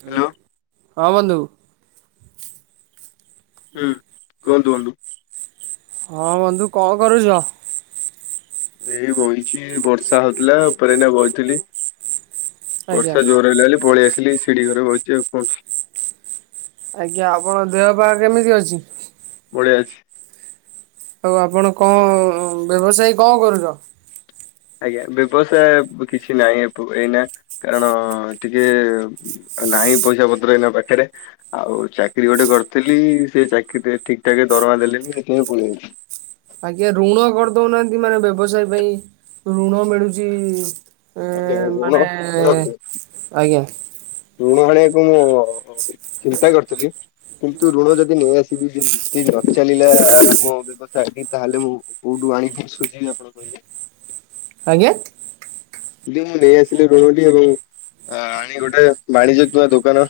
Hello! Hello. ହଁ, ବନ୍ଧୁ। ହୁଁ, କୁହନ୍ତୁ ବନ୍ଧୁ। ହଁ, ବନ୍ଧୁ କଣ କରୁଚ? ଏଇ ବଇଚି ବର୍ଷା ହଉଥିଲା ଉପରେ ଏଇନା ବଇଥିଲି। ଆଜ୍ଞା ବର୍ଷା ଜୋର ହେଲା ବୋଲି ପଳେଇ ଆସିଲି ଶିଢି ଘରେ ବଇଛି ଆଉ କଣ? ଆଜ୍ଞା! ଆପଣଙ୍କ ଦେହ ପା କେମିତି ଅଛି? ବଢ଼ିଆ ଅଛି। ଆଉ ଆପଣ କଣ ବ୍ୟବସାୟ କଣ କରୁଛ? ଆଜ୍ଞା! ବ୍ୟବସାୟ କିଛି ନାହିଁ ଏଇନା କାରଣ ଟିକେ ନାହିଁ ପଇସା ପତର ଏଇନା ପାଖରେ ଆଉ ଚାକିରି ଗୋଟେ କରିଥିଲି ସେ ଚାକିରିରେ ଠିକ ଠାକ ଦ ରମା ଦେଲେ ନି ସେଥି ପାଇଁ ପଳେଇ ଆଇଲି। ଆଜ୍ଞା! ଋଣ କରିଦଉନାହାନ୍ତି ମାନେ ବ୍ୟବସାୟ ପାଇଁ ଋଣ ମିଳୁଛି। ଏ ଆଜ୍ଞା ମାନେ କଣ ଆଜ୍ଞା! ଋଣ ଆଣିବାକୁ ମୁଁ ଚିନ୍ତା କରିଥିଲି କିନ୍ତୁ ଋଣ ଯଦି ନେଇଆସିବି ନ ଚାଲିଲା ମୋ ବ୍ୟବ ସାୟ ତାହେଲେ ମୁଁ କୋଉଠୁ ଆଣିକି ସୁୁଝିବି ଆପଣ କହିଲେ? ଆଜ୍ଞା! ଯଦି ମୁଁ ନେଇ ଆସିଲି ଋଣଟି ଏବଂ ଆଣି ଗୋଟେ ବାଣିଜ୍ୟ କିମ୍ବା ଦୋକାନ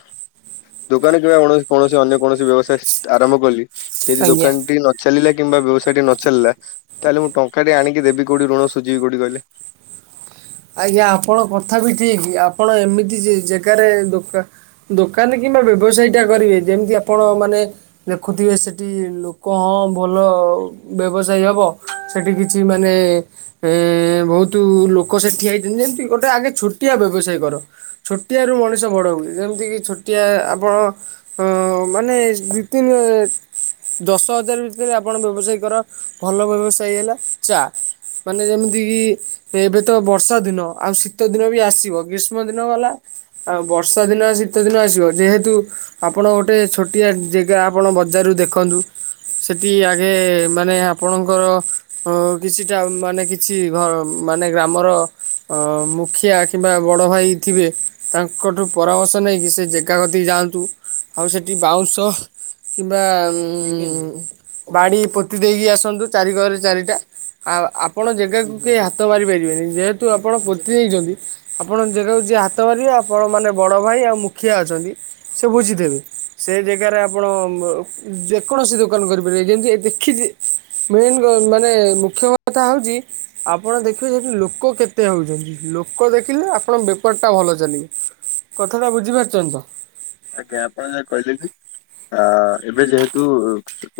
ଦୋକାନ କିବା କଣ କୌଣସି ଅନ୍ୟ କୌଣସି ବ୍ୟବସାୟ ଆରମ୍ଭ କଲି ଯଦି ଆଜ୍ଞା। ଦୋକାନଟି ନ ଚାଲିଲେ କିମ୍ବା ବ୍ୟବସାୟ ଟି ନଚାଲିଲା ତାହେଲେ ମୁଁ ଟଙ୍କାଟି ଆଣିକି ଦେବି କୋଉଠି ଋଣ ସୁଜିବି କୋଉଟି କହିଲେ। ଆଜ୍ଞା! ଆପଣଙ୍କ କଥା ବି ଠିକ ଆପଣ ଏମିତି ଜେଗାରେ ଦୋକାନ କିମ୍ବା ବ୍ୟବସାୟୀ ଟା କରିବେ ଯେମିତି ଆପଣ ମାନେ ଦେଖୁଥିବେ ସେଠି ଲୋକ ହଁ, ଭଲ ବ୍ୟବସାୟ ହବ। ସେଠି କିଛି ମାନେ ବହୁତୁ ଲୋକ ସେ ଠିଆଇଛନ୍ତି ଯେମିତି ଗୋଟେ ଆଗେ ଛୋଟିଆ ବ୍ୟବସାୟ କର ଛୋଟିଆରୁ ମଣିଷ ବଡ ହଉଛି ଯେମିତି କି ଛୋ ଟିଆ ଆପଣ ମାନେ ଦି ତିନି ହ ଦଶ ହଜାର ଭିତରେ ଆପଣ ବ୍ୟବସାୟ କର, ଭଲ ବ୍ୟବସାୟ ହେଲା ଚା। ମାନେ ଯେମିତି କି ଏବେ ଶୀତ, ବର୍ଷା ଦିନ ଆଉ ଶୀତ ଦିନ ବି ଆସିବ ଗ୍ରୀଷ୍ମ ଦିନ ଗଲା ଆଉ ବର୍ଷା ଦିନ, ଶୀତ ଦିନ ଆସିବ ଯେହେତୁ ଆପଣ ଗୋଟେ ଛୋଟିଆ ଜେଗା ଆପଣ ବଜାରୁ ଦେଖନ୍ତୁ। ସେଠି ଆଗେ ମାନେ ଆପଣଙ୍କର ଅ କିଛିଟା ମାନେ କିଛି ଘର ମାନେ ଗ୍ରାମର ମୁଖିଆ କିମ୍ବା ବଡ଼ ଭାଇ ଥିବେ, ତାଙ୍କଠୁ ପରାମର୍ଶ ନେଇକି ସେ ଜେଗା କତିକି ଯାଆନ୍ତୁ ଆଉ ସେଠି ବାଉଁଶ କିମ୍ବା ଉଁ ବାଡି ପୋତି ଦେଇକି ଆସନ୍ତୁ ଚାରି କରେ ଚାରିଟା ଆଉ ଆପଣ ଜେଗାକୁ କେହି ହାତ ମାରିପାରିବେ ନି ଯେହେତୁ ଆପଣ ପୋତି ଦେଇଛନ୍ତି ଆପଣଙ୍କ ଜେଗା କୁ ଯିଏ ହାତ ମାରିବ ଆପଣ ମାନେ ବଡ ଭାଇ ଆଉ ମୁ [unintelligible] ଅଛନ୍ତି ସେ ବୁଝିଦେବେ ସେ ଜାଗାରେ ଆପଣ ଯେକୌଣସି ଦୋକାନ କରିିପାରିବେ ଯେମିତି ଦେଖିଛି ମେନ୍ ମାନେ ମୁଖ୍ୟ କଥା ହଉଛି ଆପଣ ଦେଖିବେ ସେଠି ଲୋକ କେତେ ହଉଛନ୍ତି ଲୋକ ଦେଖିଲେ ଆପଣ ବେପାର ଟା ଭଲ ଚାଲେ କଥା ଟା ବୁଝିପାରୁଛନ୍ତି ତ? ଆଜ୍ଞା ଆପଣ ଯା କହିଲେ ବି ଆ ଏବେ ଯେହେତୁ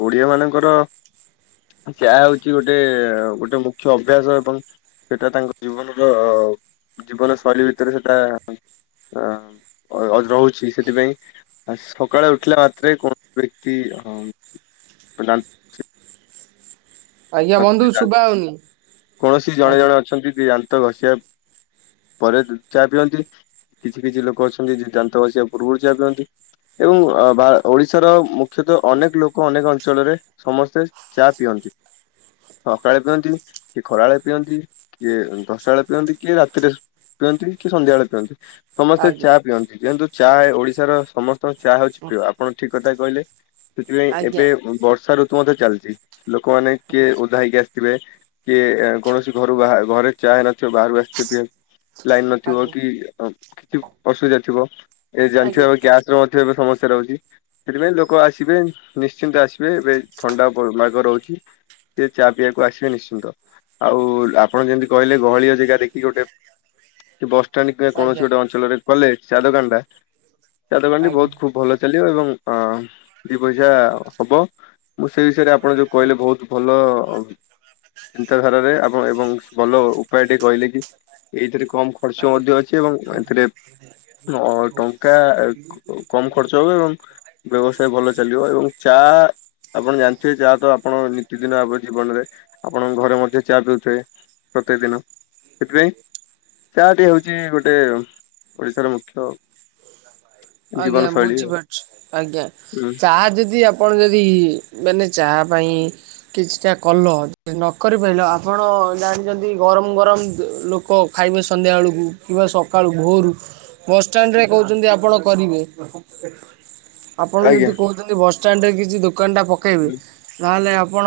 ଓଡିଆ ମାନଙ୍କର ଚାହା ହଉଛି ଗୋଟେ ଗୋଟେ ମୁଖ୍ୟ ଅଭ୍ୟାସ ଏବଂ ସେଟା ତାଙ୍କ ଜୀବନର ଜୀବନ ଶୈଳୀ ଭିତରେ ସେଟା ଅ ରହୁଛି ସେ। ସେଥିପାଇଁ ଆ ସକାଳେ ଉଠିଲା ମାତ୍ରେ କୌଣସି ବ୍ୟକ୍ତି [inaudible] ଆଜ୍ଞା ବନ୍ଧୁ ଶୁବା ହଉନି କୌଣସି ଜଣେ ଆଜ୍ଞା। ଜଣେ ଅଛନ୍ତି ଦାନ୍ତ ଘଷିବା ପରେ ଚାହା ପିଅନ୍ତି କିଛି କିଛି ଲୋକ ଅଛନ୍ତି ଯେ ଦାନ୍ତ ଘସିବା ପୂର୍ବରୁ ଚାହା ପିଅନ୍ତି। ଏବଂ ବା ଓଡିଶାର ମୁ ଖ୍ୟତଃ ଅନେକ ଲୋକ ଅନେକ ଅଞ୍ଚଳରେ ସମସ୍ତେ ଚା ପିଅନ୍ତି। ସକାଳେ ପିଅନ୍ତି, କିଏ ଖରାବେଳେ ପିଅନ୍ତି, କିଏ ଦଶଟା ବେଳେ ପିଅନ୍ତି, କିଏ ରାତିରେ ପିଅନ୍ତି, କି ସନ୍ଧ୍ୟାବେଳେ ପିଅନ୍ତି। ସମସ୍ତେ ଆଜ୍ଞା ଚା ପିଅନ୍ତି କିନ୍ତୁ ଚା ଓଡିଶାର ସମସ୍ତଙ୍କ ଚାହା ହଉଛି ପ୍ରିୟ ଆପଣ ଠିକ୍ କଥା କହିଲେ। ସେଥିପାଇଁ ଆଜ୍ଞା ଏବେ ବର୍ଷା ଋତୁ ମଧ୍ୟ ଚାଲିଛି ଲୋକମାନେ ଆଜ୍ଞା କିଏ ଓଦା ହେଇକି ଆସି ଥିବେ କିଏ କୌଣସି ଘରୁ ବାହା ଘରେ ଚା ହେଇନଥିବ ବାହାରୁ ଆସି ଲାଇନ୍ ନଥିବ ଆଜ୍ଞା କି କିଛି ଅସୁବିଧା ଥିବ। ଏ ଜାଣିଚୁ ଆଜ୍ଞା ଏବେ ଗ୍ୟାସ ରେ ମଧ୍ୟ ଏବେ ସମସ୍ତେ ରହୁଛି ସେଥିପାଇଁ ଲୋକ ଆସିବେ ନିଶ୍ଚିନ୍ତ ଆସିବେ ଏବେ ଥଣ୍ଡା ମାଗ ରହୁଛି। ସେ ଚା ପିଇବାକୁ ଆସିବେ ନିଶ୍ଚିନ୍ତ ଆଉ ଆପଣ ଯେମିତି କହିଲେ ଗହଳିଆ ଜାଗା ଦେଖିକି ଗୋଟେ ସେ ବସ୍ କୌଣସି ଆଜ୍ଞା ଗୋଟେ ଅଞ୍ଚଳରେ କଲେଜ ଚା ଦୋକାନଟା ଚା ଦୋକାନଟି ଆଜ୍ଞା ବହୁତ ଖୁବ ଭଲ ଚାଲିବ ଏବଂ ହଁ ଦି ପଇସା ହବ ମୁଁ ସେଇ ବିଷୟରେ ଆପଣ ଯୋଉ କହିଲେ ବହୁତ ଆ। ଚିନ୍ତାଧାରାରେ ଆମ ଏବଂ ଭଲ ଉପାୟ ଟେ କହିଲେ କି ଏଇଥିରେ କମ ଖର୍ଚ୍ଚ ଆଜ୍ଞା ମଧ୍ୟ ଅଛି ଏବଂ ଏଥିରେ ଟଙ୍କା କମ ଖର୍ଚ୍ଚ ହବ ଏବଂ ବ୍ୟବସାୟ ଭଲ ଚାଲିବ ଏବଂ ଚା ଆପଣ ଜାଣିଥିବେ ଚା ତ ଆପଣ ନୀତିଦିନ ଆମ ଜୀବନରେ ଆପଣଙ୍କ ଘରେ ମଧ୍ୟ ଚା ପିଉଥିବେ ପ୍ରତ୍ୟେକ ଦିନ। ସେଥିପାଇଁ ଚା ଟି ହଉଛି ଗୋଟେ ଓଡିଶାର ମୁଖ୍ୟ। ଜୀବନ ଆଜ୍ଞା ଶୈଳୀ ଆଉ। ବୁଝିପାରୁଛୁ ଆଜ୍ଞା ହୁଁ ଚାହା ଯଦି ଆପଣ ଯଦି ଦି ମାନେ ଚାହା ପାଇଁ କିଛିଟା କଲ ନ କରିପାରିଲ ଆପଣ ଜାଣିଛନ୍ତି ଗରମ ଗରମ ଲୋକ ଖାଇବେ ସନ୍ଧ୍ୟାବେଳକୁ କିମ୍ବା ସକାଳୁ ଭୋରୁ ବସ୍ ଷ୍ଟାଣ୍ଡରେ କହୁଛନ୍ତି ଆପଣ କରିବେ ଆପଣ ଆଜ୍ଞା ଯଦି କହୁଛନ୍ତି ବସ୍ ଷ୍ଟାଣ୍ଡରେ କିଛି ଦୋ ଦୋକାନଟା ପକେଇବେ ହୁଁ ନହେଲେ ଆପଣ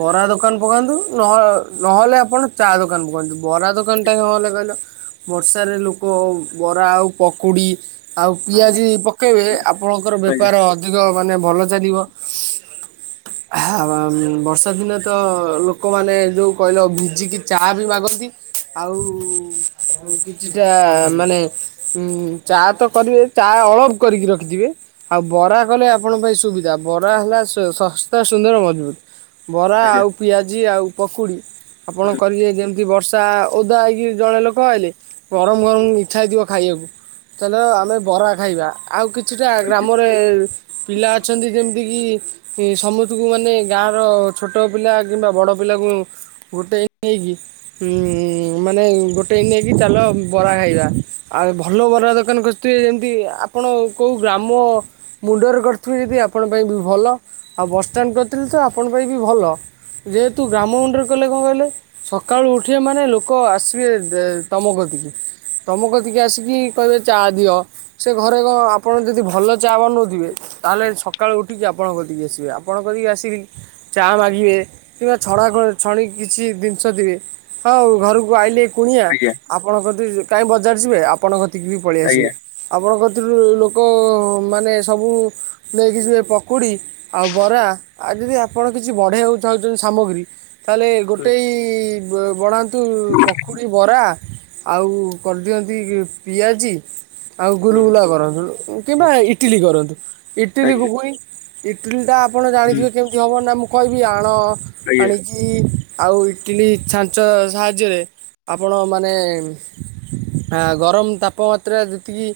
ବରା ଦୋକାନ ପକାନ୍ତୁ ନହ ନହେଲେ ଆପଣ ଚା ଦୋକାନ ପକାନ୍ତୁ। ବରା ଦୋକାନଟା କଣ ହେଲା କହିଲ ବର୍ଷାରେ ଲୋକ ବରା ଆଉ ପକୁଡ଼ି ଆଉ ହୁଁ, ପିଆଜି ପକେଇବେ ଆପଣଙ୍କର ଆଜ୍ଞା ବେପାର ଅଧିକ ମାନେ ଭଲ ଚାଲିବ। ହ ବର୍ଷା ଦିନେ ତ ଲୋକମାନେ ଯୋଉ କହିଲ ଭିଜିିକି ଚା ବି ମାଗନ୍ତି। ଆଉ କିଛିଟା ମାନେ ଉ ଚା ତ କରିବେ ଚା ଅଳପ କରିକି ରଖିଥିବେ ଆଉ ବରା କଲେ ଆପଣଙ୍କ ପାଇଁ ସୁବିଧା ବରା ହେଲା ସ ଶସ୍ତା ସୁନ୍ଦର ମଜବୁତ। ବରା ଆଜ୍ଞା ଆଉ ପିଆଜି ଆଉ ପକୁଡ଼ି ଆପଣ ହୁଁ। କରିବେ ଯେମିତି ବର୍ ଓଦା ହେଇକି ଜଣେ ଲୋକ ଆଇଲେ, ହୁଁ, ଗରମ ଗରମ ଇଚ୍ଛା ହେଇଥିବ ଖାଇବାକୁ। ତାହେଲେ ଆଉ କିଛିଟା ଆଜ୍ଞା ଆଜ୍ଞା ଆଜ୍ଞା ହୁଁ ହୁଁ। ଗ୍ରାମରେ ପିଲା ଅଛନ୍ତି ଯେମିତିକି ସମସ୍ତଙ୍କୁ ମାନେ ଗାଁ ର ଛୋଟ ପିଲା କିମ୍ବା ବଡ ପିଲା କୁ ଗୋଟେ ଉଁ ମାନେ ଗୋଟେଇକି ନେଇକି ଚାଲ ବରା ଖାଇବା। ଆଉ ଭଲ ବରା ଦୋକାନ ଖୋ ତେ ଯେମିତି ଆପଣ କେଉଁ ଗ୍ରାମ ମୁଣ୍ଡରେ କରିଥିବେ ଯଦି ଆପଣ ପାଇଁ ବି ଭଲ। ଆ ଆଉ ବସଷ୍ଟାଣ୍ଡ କରିଥିଲି ତ ଆପଣ ପାଇଁ ବି ଭଲ। ଯେହେତୁ ଗ୍ରାମ ମୁଣ୍ଡରେ କଲେ କଣ କହିଲେ ସକାଳୁ ଉଠିବେ ମାନେ ଲୋକ ଆସିବେ ତମ କତି ତମ କତିକି ଆସିକି କହିବେ ଚା ଦିଅ। ସେ ଘରେ କଣ ଆପଣ ଯଦି ଭଲ ଚା ବନଉଥିବେ ତାହେଲେ ସକାଳୁ ଉଠିକି ଆପଣଙ୍କ କତିକି ଆସିବେ। ଆସିବେ ଆପଣ କରିକି ଆସିକି ଚା ମାଗିବେ କିମ୍ବା ଛଣା ଛଣି କିଛି ଜିନିଷ। [unintelligible] ହଉ ଘରକୁ ଆଇଲି କୁଣିଆ, ଆପଣଙ୍କ କତିକି କାଇଁ ବଜାର ଯିବେ ଆପଣ କତିକି ବି ପଳେଇ ଆଜ୍ଞା ହୁଁ ଆଜ୍ଞା ଆସିବେ। ଆଜ୍ଞା ଆପଣଙ୍କ ଏଥିରୁ ଲୋକ ମାନେ ସବୁ ନେଇକି ଯିବେ ପକୁଡ଼ି ଆଉ ବରା ଆଉ ଯଦି ଆପଣ କିଛି ବଢେଇକୁ ଚାହୁଛନ୍ତି ସାମଗ୍ରୀ ତାହେଲେ ହୁଁ ହୁଁ ଗୋଟେ ବଢ଼ାନ୍ତୁ ପକୁଡ଼ି ବରା ଆଉ କରିଦିଅନ୍ତି ପିଆଜି ଆଉ ହୁଁ, ଗୁଲଗୁଲା କରନ୍ତୁ କିମ୍ବା ଇଟିଲି କରନ୍ତୁ। ଆଜ୍ଞା। ଆଜ୍ଞା ହୁଁ, ଆଜ୍ଞା ଇଟିଲି ହୁଁ ହୁଁ ହୁଁ ଘୁଗୁନି ଇଟିଲିଟା ଆପଣ ଜାଣିଥିବେ କେମିତି ହେବ ନା ମୁଁ କହିବି, ଆଣ ଆଣିକି ଆଉ ଇଟିଲି ଛାଞ୍ଚ ସାହାଯ୍ୟରେ ଆପଣ ମାନେ ଆ ଗରମ ତାପମାତ୍ରା ଏତିକି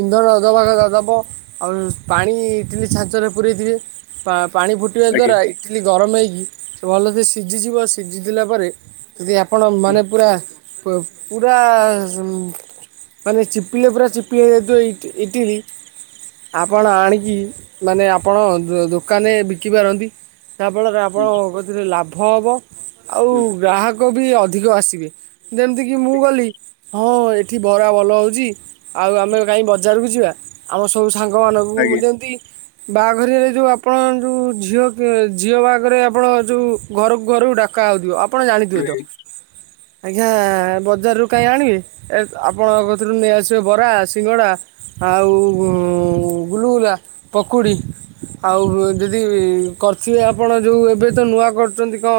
ଇନ୍ଧନ ଦବା କଥା ଦବ। ଆଉ ପାଣି ଇଟିଲି ଛାଞ୍ଚରେ ପୁରେଇଥିବେ। ପା ପାଣି ଫୁଟିବା ଦ୍ଵାରା ଇଟିଲି ଗରମ ହେଇକି ସେ ଭଲ ସେେ ସିଝିଯିବ ସିଝିଗଲା ପରେ ଯଦି ଆପଣ ମାନେ ପୁରା ପୁ ପୁରା ମାନେ ଚି ଚିପିଲେ ପୁରା ଚିପି ହେଇଯାଉଥିବ ଇଟିଲି। ଆପଣ ଆଣିକି ମାନେ ଆପଣ ଦୋକାନରେ ବିକିପାରନ୍ତି। ଯାହାଫଳରେ ଆପଣଙ୍କ କତିରେ ଲାଭ ହେବ। ଆଉ ଗ୍ରାହକ ଲୋକ ବି ଅଧିକ ଆସିବେ। ଯେମିତିକି ମୁଁ ଗଲି ହଁ ଏଠି ବରା ଭଲ ହଉଚି ଆଉ ଆମେ କାଇଁ ବଜାରକୁ ଯିବା। ଆମ ସବୁ ସାଙ୍ଗମାନଙ୍କୁ ଯେମିତି ବାହାଘରରେ ଯୋଉ ଆପଣ ଯୋଉ ଝିଅ ଝିଅ ବାହାଘରେ ଆପଣ ଯୋଉ ଘରକୁ ଘରକୁ ଡାକ ଡକା ହେଉଥିବ ଆପଣ ଜାଣିଥିବେ ତ। ଆଜ୍ଞା ବଜାର ରୁ କାଇଁ ଆଣିବେ, ଏ ଆପଣଙ୍କ କତିରୁ ନେଇ ଆସି ସେ ବରା, ସିଙ୍ଗଡ଼ା ଆଉ ଗୁଲଗୁଲା, ପକୁଡ଼ି। ଆଉ ଯଦି କରିଥିବେ ଆପଣ ଯଉ ଏବେ ତ ନୂଆ କରୁଛନ୍ତି କଣ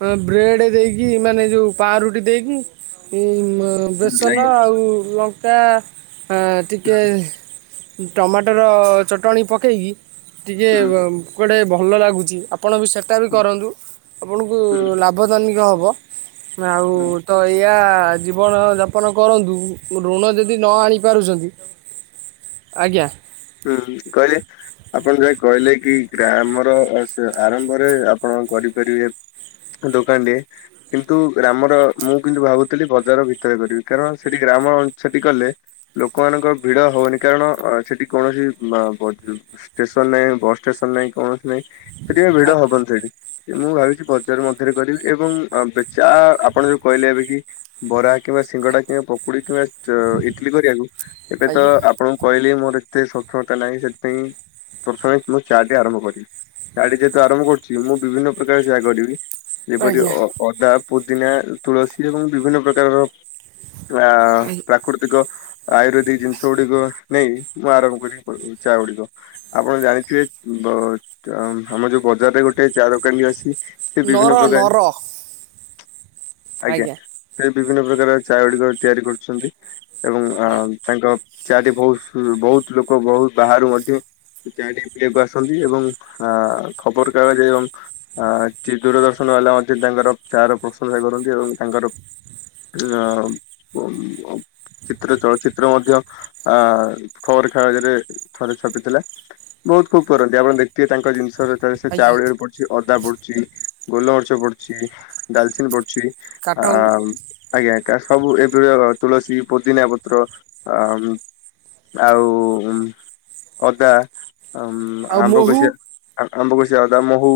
ବ୍ରେ ବ୍ରେଡ ଦେଇକି ମାନେ ଯୋଉ ପାଁରୁଟି ଦେଇକି ବେସନ ଆଉ ଲଙ୍କା ଟିକେ ଟମାଟର ଚଟଣି ପକେଇକି ଟିକେ କୁଆଡ଼େ ଭଲ ଲାଗୁଚି। ଆପଣ ବି ସେଟା ବି କରନ୍ତୁ। ଆପଣଙ୍କୁ ଲାଭଦାନିକ ହବ। ଆଉ ତ ଏଇଆ ଜୀବନ ଯାପନ କରନ୍ତୁ। ଋଣ ଯଦି ନ ଆଣିପାରୁଛନ୍ତି ଆଜ୍ଞା। ହୁଁ କହିଲେ ଆପଣ ଯଉ କହିଲେ କି ଗ୍ରାମର ଆରମ୍ଭରେ ଆପଣ କଣ କରିପାରିବେ ଦୋକାନ ଟିଏ। କିନ୍ତୁ ଗ୍ରାମର ମୁଁ କିନ୍ତୁ ଭାବୁଥିଲି ବଜାର ଭିତରେ କରିବି। କାରଣ ସେଠି ଗ୍ରା ଆମର ସେଠି କଲେ ଲୋକମାନଙ୍କର ଭିଡ ହବନି। କାରଣ ସେଠି କୌଣସି ଷ୍ଟେସନ ନାହିଁ ବସ୍ ଷ୍ଟେସନ ନାଇଁ। କୌଣ ନାହିଁ। ସେଥିପାଇଁ ଭିଡ ଆଜ୍ଞା ହବନି ସେଠି। ମୁଁ ଭାବିି ବଜାର ମଧ୍ୟରେ କରିବି। ଏବଂ ଚା ଆପଣ ଯୋଉ କହିଲେ ଏବେ କି ବରା କିମ୍ବା ସିଙ୍ଗଡ଼ା କି ପକୁଡି କିମ୍ବା ଇଟଲିି କରିବାକୁ। ଏବେ ତ ଆଜ୍ଞା ଆପଣଙ୍କୁ କହିଲେ ମୋର ଏତେ ସକ୍ଷମତା ନାହିଁ ସେଥିପାଇଁ। ପ୍ରଥମେ ମୁଁ ଚା ଟି ଆରମ୍ଭ କରିବି ଚା ଟି ଯେହେତୁ ଆରମ୍ଭ କରୁଛି ମୁଁ ବିଭିନ୍ନ ପ୍ରକାର ଚାହା କରିବି। ଯେପରି ଆଜ୍ଞା ଅଦା ପୁଦିନା ତୁଳସୀ ଏବଂ ବିଭିନ୍ନ ପ୍ରକାରର। ଆ ପ୍ରାକୃତିକ ଆୟୁର୍ବେଦି ଜିନିଷ ଗୁଡିକ ନେଇ ନୂଆ ଆରମ୍ଭ କରି ଚା ଗୁଡିକ ଆପଣ ଜାଣିଥିବେ ବଜ୍ ଆମ ଯୋଉ ବଜାରରେ ଗୋ ଗୋଟେ ଚା ଦୋକାନୀ ଅଛି। ସେ ବିଭିନ୍ନ ନର ପ୍ରକାର ନର। ଆଜ୍ଞା ସେ ବିଭିନ୍ନ ପ୍ରକାର ଚା ଗୁଡିକ ତିଆରି କରୁଛନ୍ତି। ଏବଂ ଆଜ୍ଞା ତାଙ୍କ ଚାଟି ବହୁତ ବହୁତ ଲୋକ ବହୁତ ବାହାରୁ ମଧି ଚାଟି ପିଇବାକୁ ଆସନ୍ତି ଏବଂ ଆ ଖବରକାଗଜ ଏବଂ ଆ ଚି ଦୂରଦର୍ଶନ ନହେଲେ ଅଣ୍ଟି ତାଙ୍କର ଚା ର ପ୍ରଶଂସା କରନ୍ତି ଏବଂ ତାଙ୍କର ଆଉ [unintelligible] ଚିତ୍ର ଚଳଚିତ୍ର ମଧ୍ୟ ଆ ଖବର କାଗଜ ରେ ଥରେ ଛପିଥିଲା ବହୁତ ଖୁବ କରନ୍ତି ଆପଣ ଦେଖିଥିବେ ତାଙ୍କ ଜିନିଷର ଥରେ ସେ ଆଜ୍ଞା ଚାଉଳରେ ପଡୁଛି ଅଦା ପଡୁଛି ଗୋଲମରିଚ ପଡୁଛି ଡାଲଚିନ୍ ପଡୁଛି। କାଠ ଗୁଣ୍ଡ ଆମ୍ ଆଜ୍ଞା। ତା ସବୁ ଏବେ ତୁଳସୀ ପୁଦିନା ପତ୍ର ଆ ଆଉ ଅଦା ଆମ୍ ଆଉ ଆମ୍ବ ମହୁ କଷିଆ ଆମ୍ବ କଷ ଚିଅଦା ମହୁ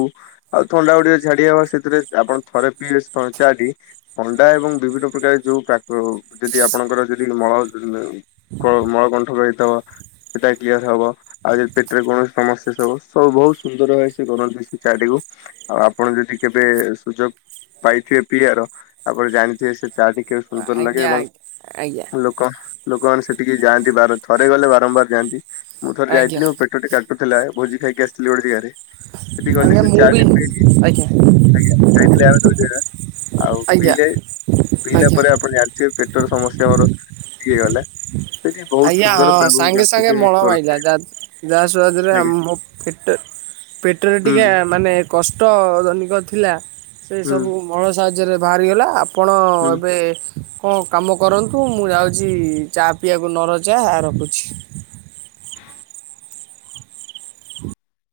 ଆଉ ଥଣ୍ଡା ଗୁଡେ ଝାଡି ହବ ସେଥିରେ ଆପଣ ଥରେ ପିଇଲେ ଚା ଟି ପ ଅଣ୍ଡା ଏବଂ ବିଭିନ୍ନ ପ୍ରକାର ଯୋଉ ପାକ ହେଉ ଯଦି ଆପଣଙ୍କର ଯଦି ମଳ କଳ ମଳ ଗନ ରଇତବ ସେଇଟା କ୍ଲିୟର ହବ ଆଉ ଯଦି ପେଟରେ କୌଣସି ସମସ୍ୟା ସବୁ ସବୁ ବହୁତ ସୁନ୍ଦର ହଏ ସେ ବନାନ୍ତି ସେ ଚା ଟି କୁ। ଆଉ ଆପଣ ଯଦି କେବେ ସୁଯୋଗ ପାଇଥିବେ ପିଆର ତାପରେ ଜାଣିଥିବେ ସେ ଚାହା ଟିକେ ସୁନ୍ଦର ଲାଗେ ଆଜ୍ଞା ଏବଂ ଆଜ୍ଞା ଆଜ୍ଞା ଲୋକ ଲୋକମାନେ ସେଠିକି ଯାନ୍ତି ବାର ଥରେ ଗଲେ ବାରମ୍ବାର ଯାଆନ୍ତି ମୁଁ ଥରେ ଆଜ୍ଞା ଯାଇଥିଲି ମୋ ପେଟ ଟା କା ଟୁ ଥିଲାଏ ଭୋଜି ଖାଇକି ଆସିଥିଲି ଗୋଟେ ଜାଗାରେ। ସେଠି ଗଲି ଆଜ୍ଞା ସେ ମୁଁ ଚା ବି ଟି ପିଇଲି ଆଜ୍ଞା ଆଜ୍ଞା ଯାଇଥିଲି ଆର। [unintelligible] ଆଉ ଆଜ୍ଞା ପିଇଲେ ପିଇଲା ଆଜ୍ଞା ପରେ ଆପଣ ଜାଣିଥିବେ ପେଟରେ ସମସ୍ ଚମରୁ ଇଏ ଗଲେ ସେଠି ବହୁତ ଆଜ୍ଞା ସୁନ୍ଦର ହଁ ଏବଂ ସାଙ୍ଗେ ସାଙ୍ଗେ ପ୍ରାକୃତିକ ମଳ କରନ୍ତି ମାଇଲା ଯା ଯାହା ସାହାଯ୍ୟରେ ଆଜ୍ଞା ଆମ ଫିଟ ପେଟରେ ହୁଁ ଟିକେ ମାନେ କଷ୍ଟ ଦନିକ ଥିଲା ସେ ହୁଁ ସବୁ ମଳ ସାହାଯ୍ୟରେ ବାହାରିଗଲା ଆ ଆପଣ ହୁଁ। ଏବେ କଣ କାମ କରନ୍ତୁ ମୁଁ ଯାଉଚି ଚା ପିଇବା ଆ କୁ ନରଜା ରଖୁଛି।